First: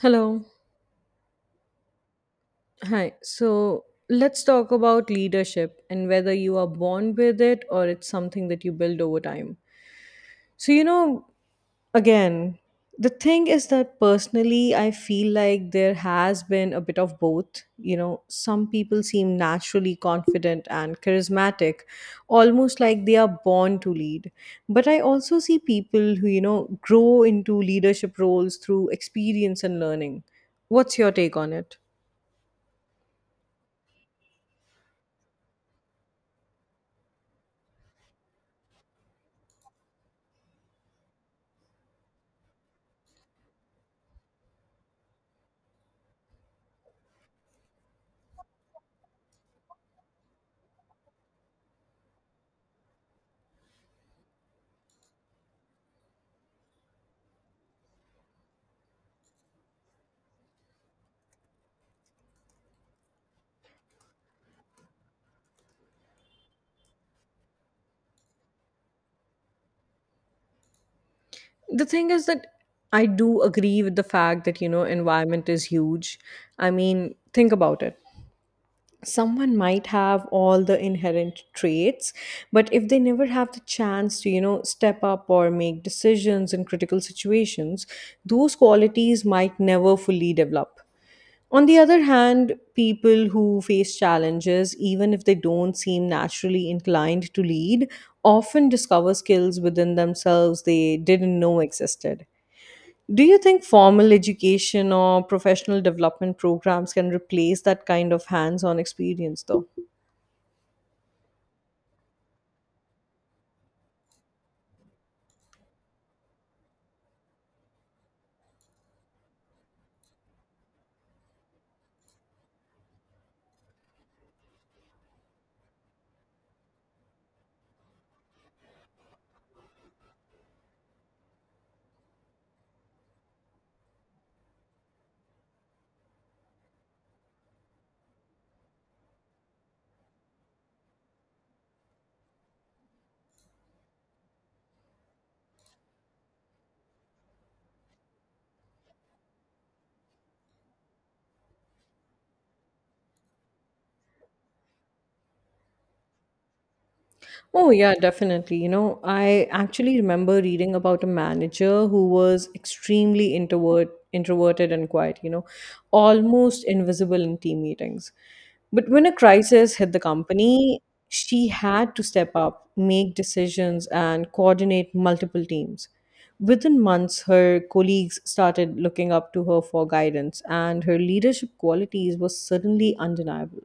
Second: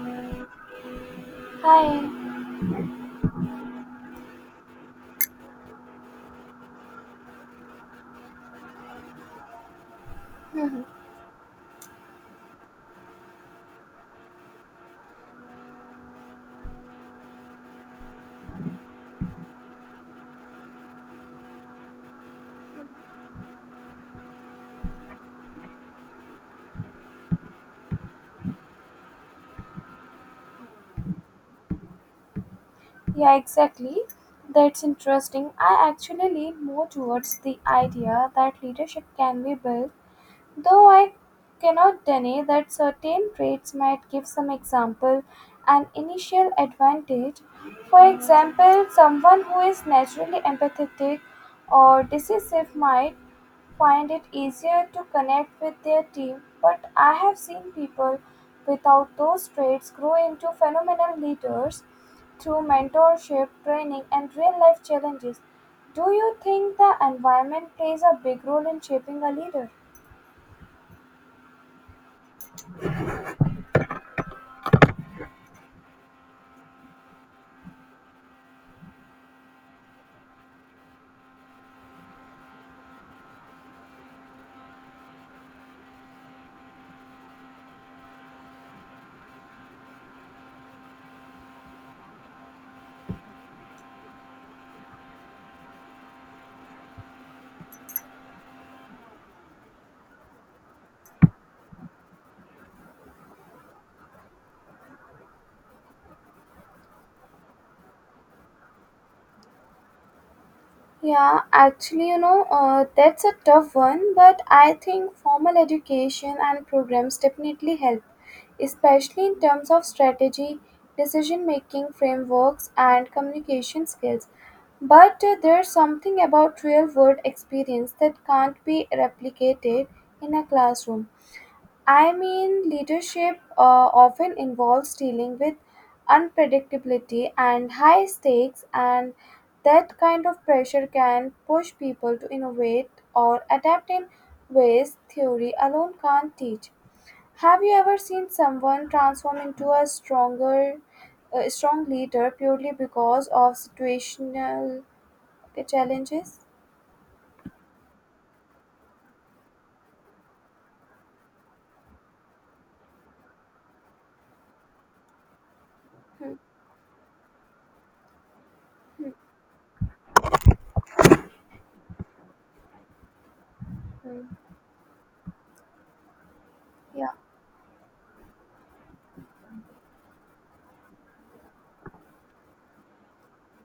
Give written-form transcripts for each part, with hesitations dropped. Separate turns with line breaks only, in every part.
Hello.
Hi,
Hi. So let's talk about leadership and whether you are born with it or it's something that you build over time. So, again, the thing is that personally, I feel like there has been a bit of both. Some people seem naturally confident and charismatic, almost like they are born to lead. But I also see people who grow into leadership roles through experience and learning. What's your take on it?
yeah, exactly. That's interesting. I actually lean more towards the idea that leadership can be built, though I cannot deny that certain traits might give some example an initial advantage. For example, someone who is naturally empathetic or decisive might find it easier to connect with their team, but I have seen people without those traits grow into phenomenal leaders through mentorship, training, and real life challenges. Do you think the environment plays a big role in shaping a leader?
The thing is that I do agree with the fact that environment is huge. I mean, think about it. Someone might have all the inherent traits, but if they never have the chance to step up or make decisions in critical situations, those qualities might never fully develop. On the other hand, people who face challenges, even if they don't seem naturally inclined to lead, often discover skills within themselves they didn't know existed. Do you think formal education or professional development programs can replace that kind of hands on experience, though?
Yeah, actually, you know, that's a tough one, but I think formal education and programs definitely help, especially in terms of strategy, decision making frameworks, and communication skills. But there's something about real world experience that can't be replicated in a classroom. I mean, leadership often involves dealing with unpredictability and high stakes, and that kind of pressure can push people to innovate or adapt in ways theory alone can't teach. Have you ever seen someone transform into a strong leader purely because of situational challenges?
Oh, yeah, definitely. I actually remember reading about a manager who was extremely introverted and quiet, you know,
Hmm.
almost invisible in team meetings. But when a crisis hit the company, she had to step up, make decisions, and coordinate multiple teams. Within
Yeah.
months, her colleagues started looking up to her for guidance, and her leadership qualities were suddenly undeniable.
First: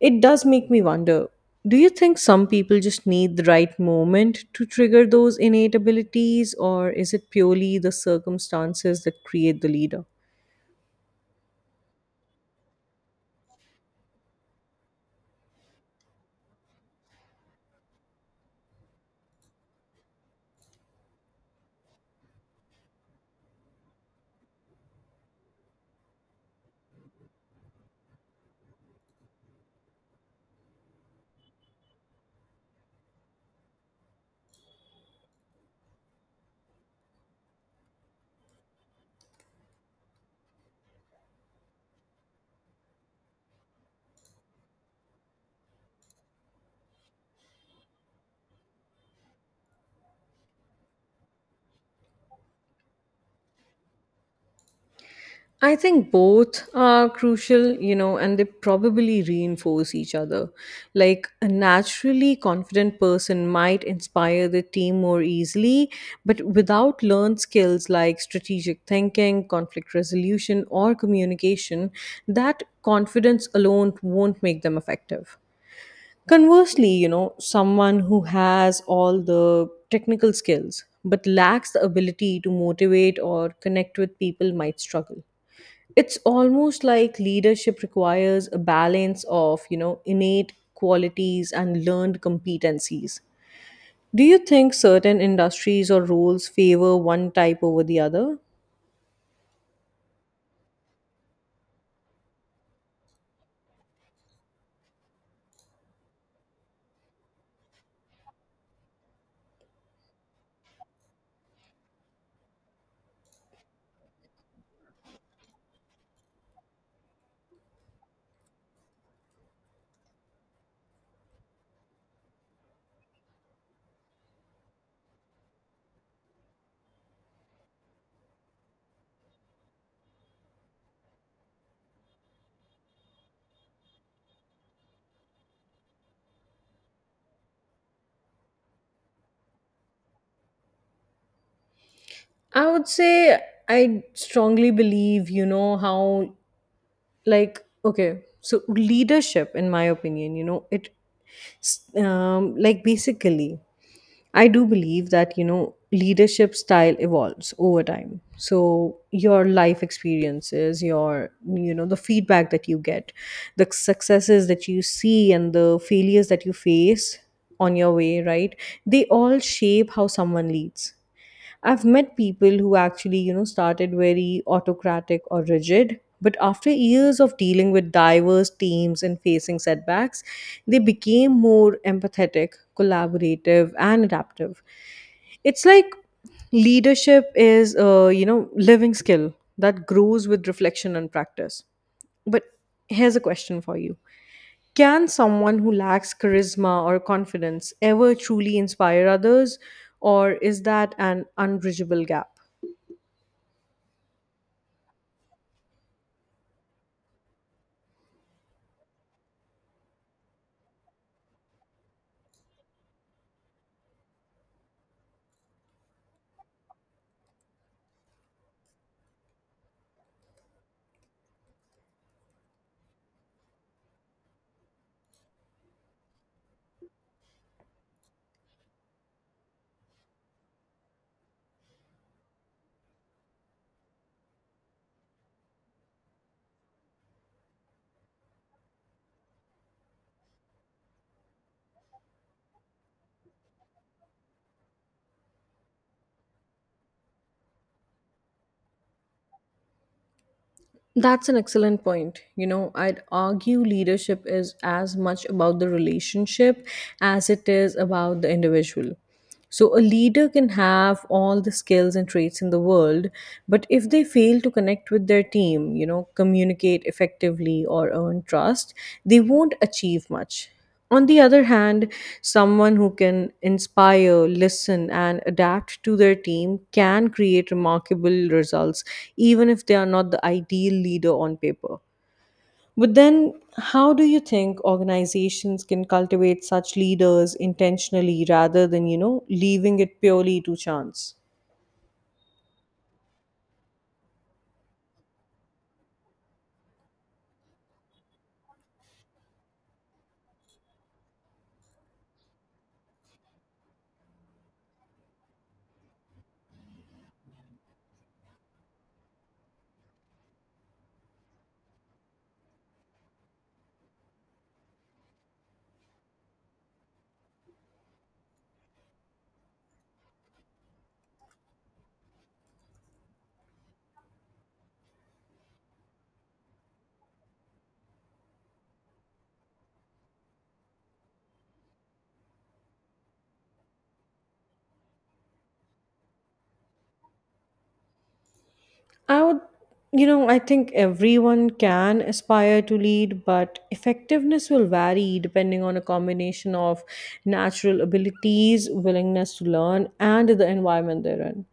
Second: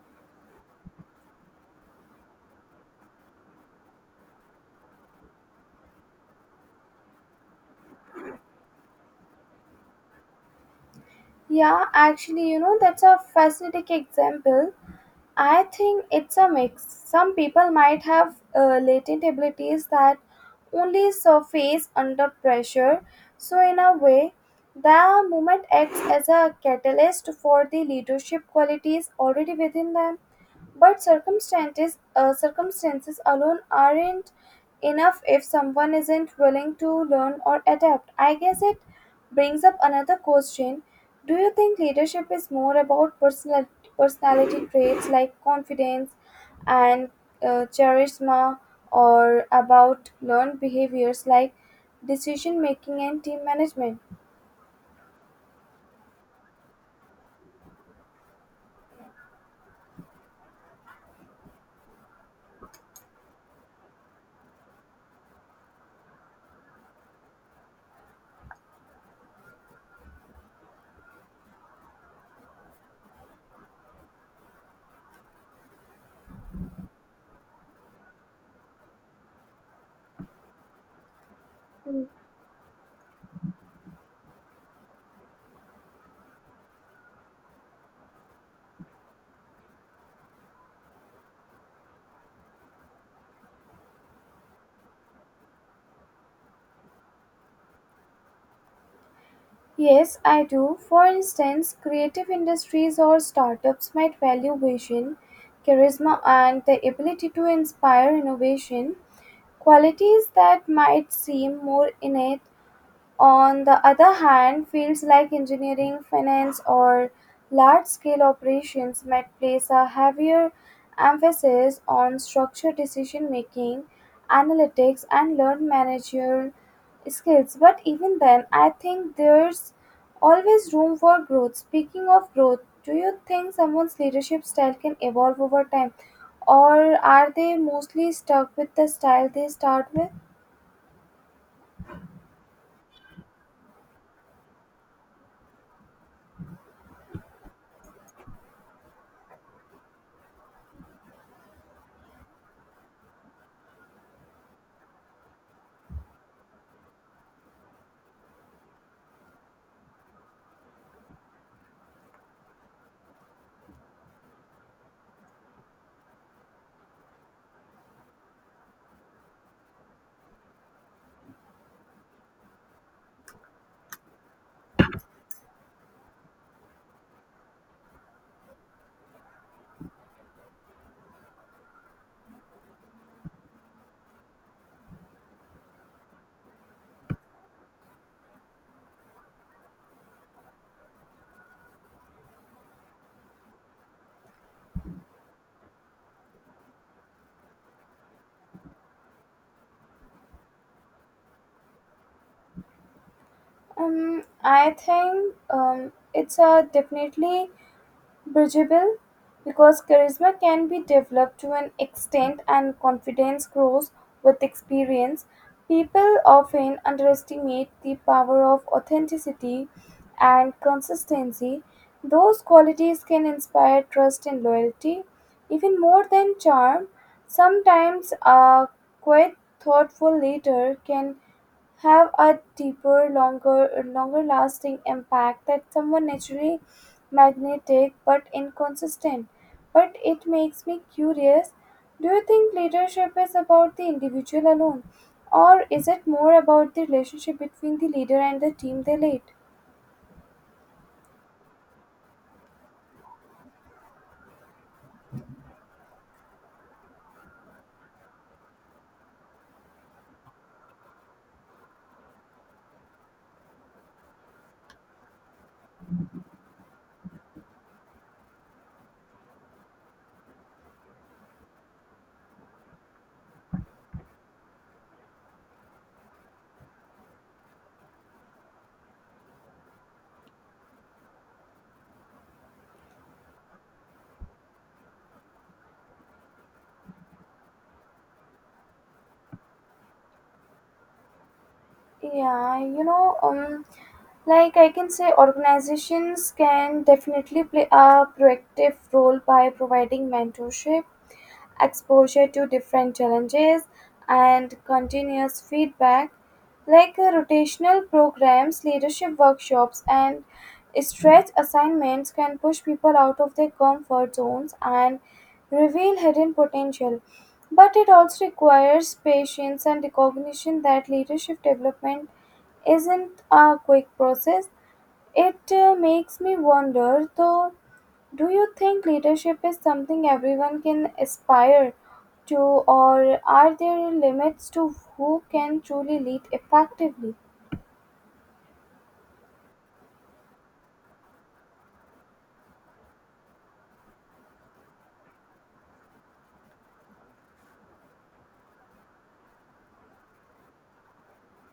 It does make me wonder, do you think some people just need the right moment to trigger those innate abilities, or is it purely the circumstances that create the leader?
Yeah, actually, you know, that's a fascinating example. I think it's a mix. Some people might have latent abilities that only surface under pressure. So, in a way, the movement acts as a catalyst for the leadership qualities already within them. But circumstances, circumstances alone aren't enough if someone isn't willing to learn or adapt. I guess it brings up another question. Do you think leadership is more about personality traits like confidence and charisma, or about learned behaviors like decision making and team management?
I think both are crucial, and they probably reinforce each other. Like a naturally confident person might inspire the team more easily, but without learned skills like strategic thinking, conflict resolution, or communication, that confidence alone won't make them effective. Conversely, someone who has all the technical skills but lacks the ability to motivate or connect with people might struggle. It's almost like leadership requires a balance of innate qualities and learned competencies. Do you think certain industries or roles favor one type over the other?
Yes, I do. For instance, creative industries or startups might value vision, charisma, and the ability to inspire innovation, qualities that might seem more innate on the other hand, fields like engineering, finance, or large scale operations might place a heavier emphasis on structured decision making, analytics, and learned managerial skills. But even then, I think there's always room for growth. Speaking of growth, do you think someone's leadership style can evolve over time, or are they mostly stuck with the style they start with?
I would say, I strongly believe, you know how like, okay, so leadership in my opinion, it like basically I do believe that leadership style evolves over time. So your life experiences, the feedback that you get, the successes that you see, and the failures that you face on your way, right? They all shape how someone leads. I've met people who actually, started very autocratic or rigid, but after years of dealing with diverse teams and facing setbacks, they became more empathetic, collaborative, and adaptive. It's like leadership is a living skill that grows with reflection and practice. But here's a question for you. Can someone who lacks charisma or confidence ever truly inspire others, or is that an unbridgeable gap?
I think it's a definitely bridgeable because charisma can be developed to an extent and confidence grows with experience. People often underestimate the power of authenticity and consistency. Those qualities can inspire trust and loyalty, even more than charm. Sometimes a quite thoughtful leader can have a deeper, longer lasting impact that someone naturally magnetic but inconsistent. But it makes me curious, do you think leadership is about the individual alone, or is it more about the relationship between the leader and the team they lead?
That's an excellent point. I'd argue leadership is as much about the relationship as it is about the individual. So, a leader can have all the skills and traits in the world, but if they fail to connect with their team, communicate effectively or earn trust, they won't achieve much. On the other hand, someone who can inspire, listen, and adapt to their team can create remarkable results, even if they are not the ideal leader on paper. But then, how do you think organizations can cultivate such leaders intentionally rather than leaving it purely to chance?
Yeah, you know, like I can say, organizations can definitely play a proactive role by providing mentorship exposure to different challenges and continuous feedback like rotational programs leadership workshops and stretch assignments can push people out of their comfort zones and reveal hidden potential, but it also requires patience and recognition that leadership development isn't a quick process. It makes me wonder though, do you think leadership is something everyone can aspire to, or are there limits to who can truly lead effectively?
I would, you know, I think everyone can aspire to lead, but effectiveness will vary depending on a combination of natural abilities, willingness to learn, and the environment they're in.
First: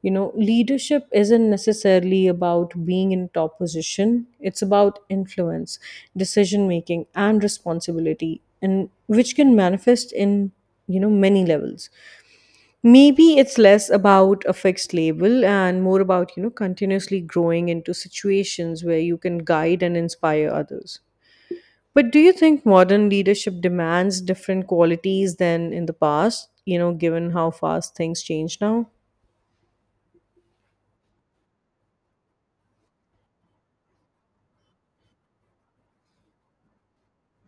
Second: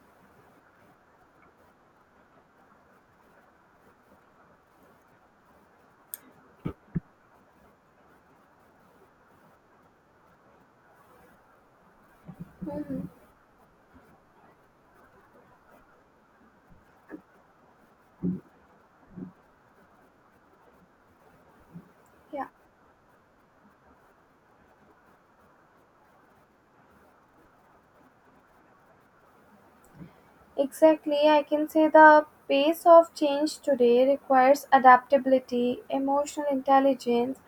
Leadership isn't necessarily about being in top position, it's about influence, decision making, and responsibility, and which can manifest in many levels.
Mhm.
Maybe it's less about a fixed label and more about continuously growing into situations where you can guide and inspire others. But do you
Yeah,
think modern leadership demands different qualities than in the past, given how fast things change now?
exactly. I can say the pace of change today requires adaptability, emotional intelligence,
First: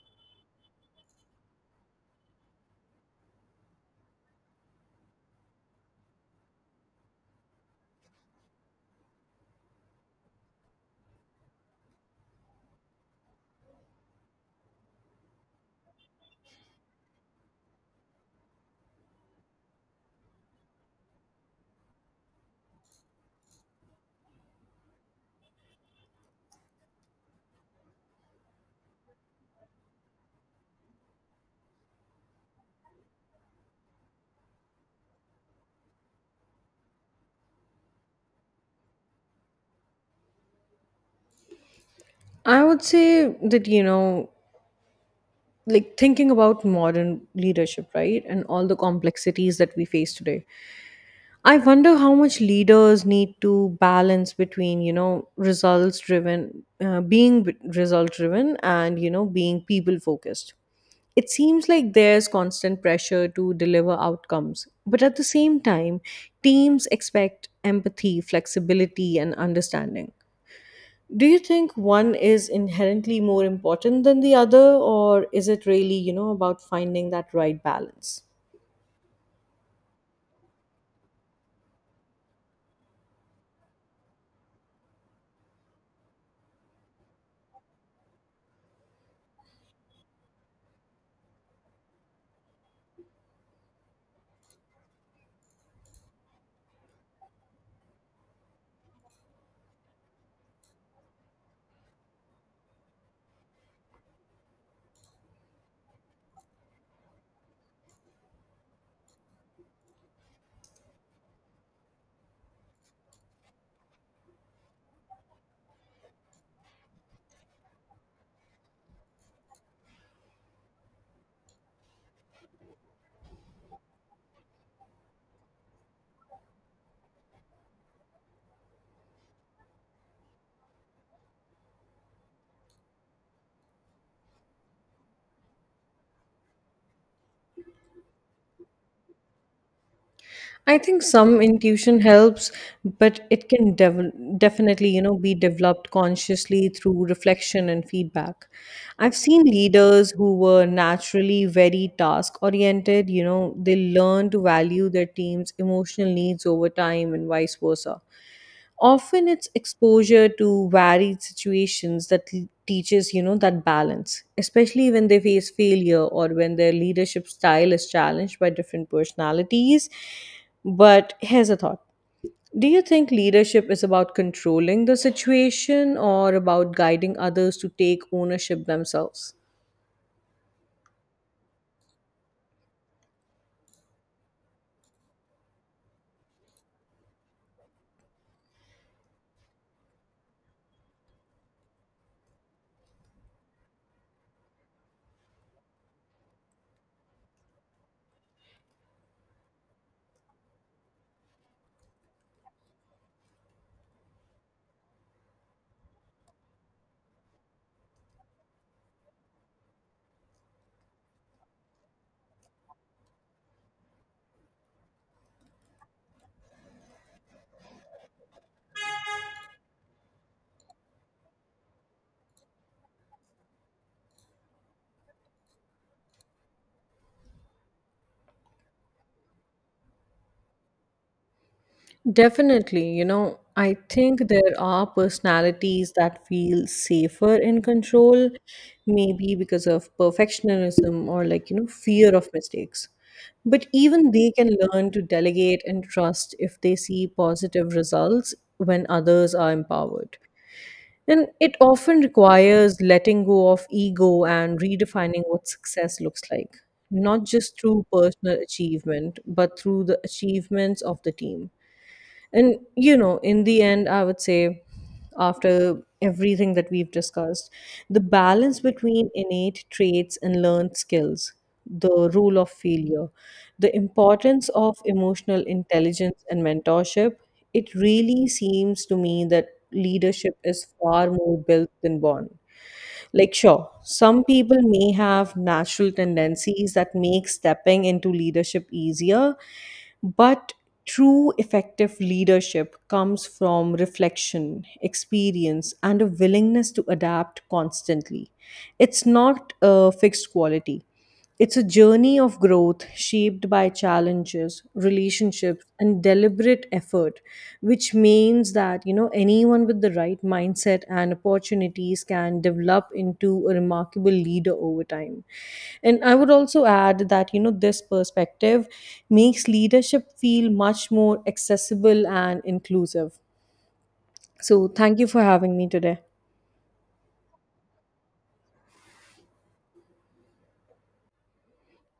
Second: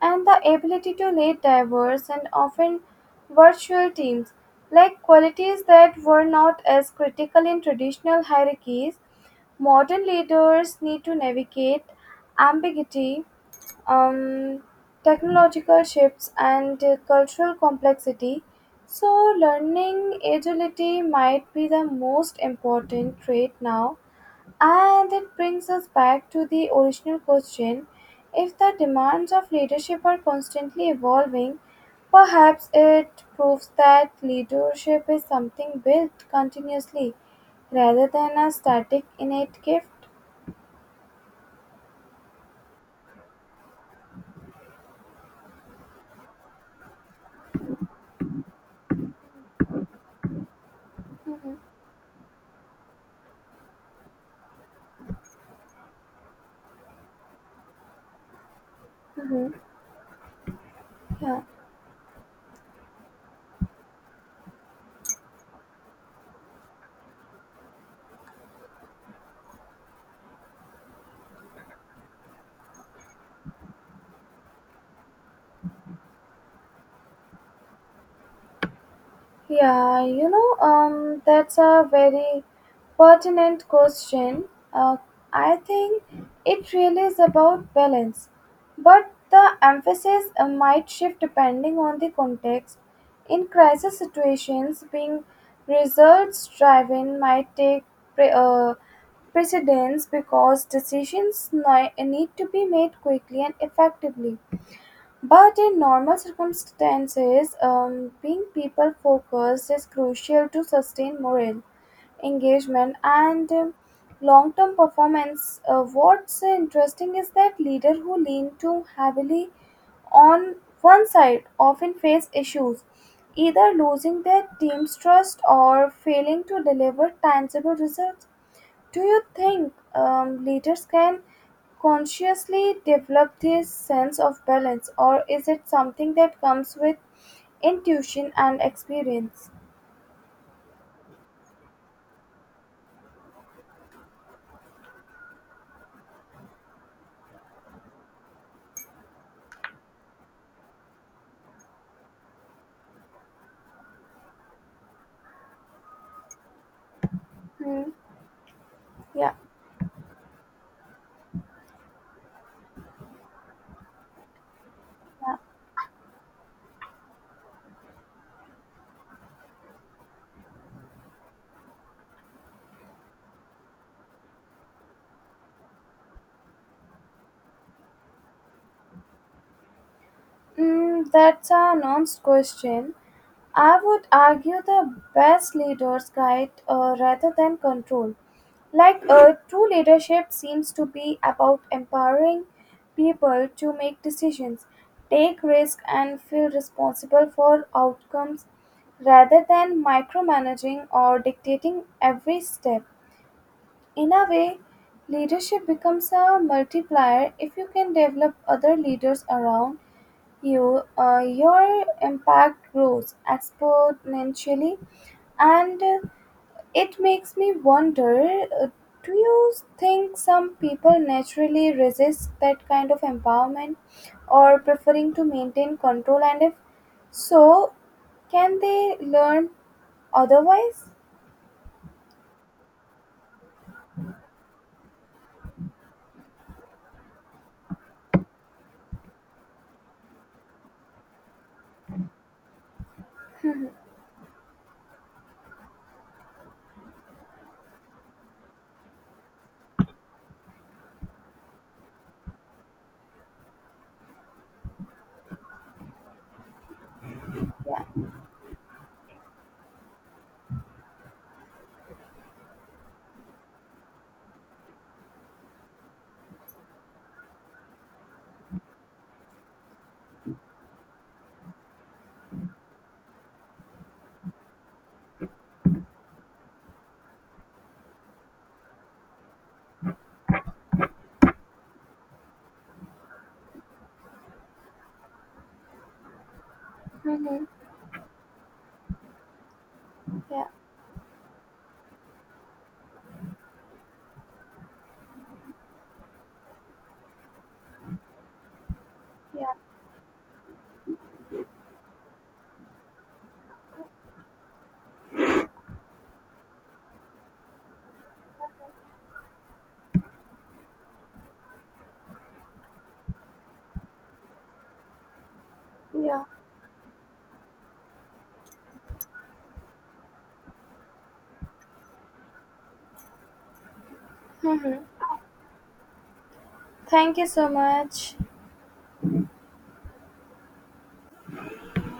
and the ability to lead diverse and often virtual teams. Like qualities that were not as critical in traditional hierarchies, modern leaders need to navigate ambiguity, um, technological shifts, and cultural complexity. So, learning agility might be the most important trait now. And it brings us back to the original question, if the demands of leadership are constantly evolving, perhaps it proves that leadership is something built continuously rather than a static innate gift.
I would say that, like thinking about modern leadership, right? And all the complexities that we face today.
Mhm,
I wonder how much leaders need to balance between results driven, being result driven and, you know,
mhm.
being people focused. It
Yeah,
seems like there's constant pressure to deliver outcomes, but at the same time, teams expect empathy, flexibility, and understanding. Do you think one is inherently more important than the other, or is it really, about finding that right balance?
yeah, you know, that's a very pertinent question. Uh, I think it really is about balance, but the emphasis might shift depending on the context. In crisis situations, being results-driven might take pre- uh, precedence because decisions need to be made quickly and effectively. But in normal circumstances, being people focused is crucial to sustain morale, engagement, and long term performance. What's interesting is that leaders who lean too heavily on one side often face issues, either losing their team's trust or failing to deliver tangible results. Do you think leaders can consciously develop this sense of balance, or is it something that comes with intuition and experience?
I think some intuition helps, but it can definitely be developed consciously through reflection and feedback. I've seen leaders who were naturally very task oriented. They learn to value their team's emotional needs over time and vice
Hmm.
versa. Often
Yeah.
it's exposure to varied situations that teaches that balance, especially when they face failure or when their leadership style is challenged by different personalities. But here's a thought. Do you think leadership is about controlling the situation or about guiding others to take ownership themselves?
Mm, that's a nuanced question. I would argue the best leaders guide rather than control. Like true leadership seems to be about empowering people to make decisions, take risks, and feel responsible for outcomes rather than micromanaging or dictating every step. In a way, leadership becomes a multiplier. If you can develop other leaders around you, your impact grows exponentially, and it makes me wonder, uh, do you think some people naturally resist that kind of empowerment or preferring to maintain control? And if so, can they learn otherwise?
Definitely, I think there are personalities that feel safer in control, maybe because of perfectionism or like fear of mistakes. But even they can learn to delegate and trust if they see positive results when others are empowered. And it often requires letting go of ego and redefining what success looks like, not just
Yeah,
through personal achievement, but through the achievements of the team. And in the end, I would say, after everything that we've discussed, the balance between innate traits and learned skills, the rule of failure, the importance of emotional intelligence and mentorship, it really seems to me that leadership is far more built than born. Like, sure, some people may have natural tendencies that make
mm-hmm.
stepping into leadership easier,
Yeah,
but true effective leadership comes from reflection, experience, and a willingness to adapt constantly. It's
yeah,
not a fixed quality. It's a journey of growth shaped by challenges, relationships, and deliberate effort, which means that anyone with the right mindset and opportunities can develop into a remarkable leader over time. And I
yeah.
would also add that this perspective makes leadership feel much more accessible and inclusive. So thank
Mm-hmm.
you for having me today.
Thank you so much.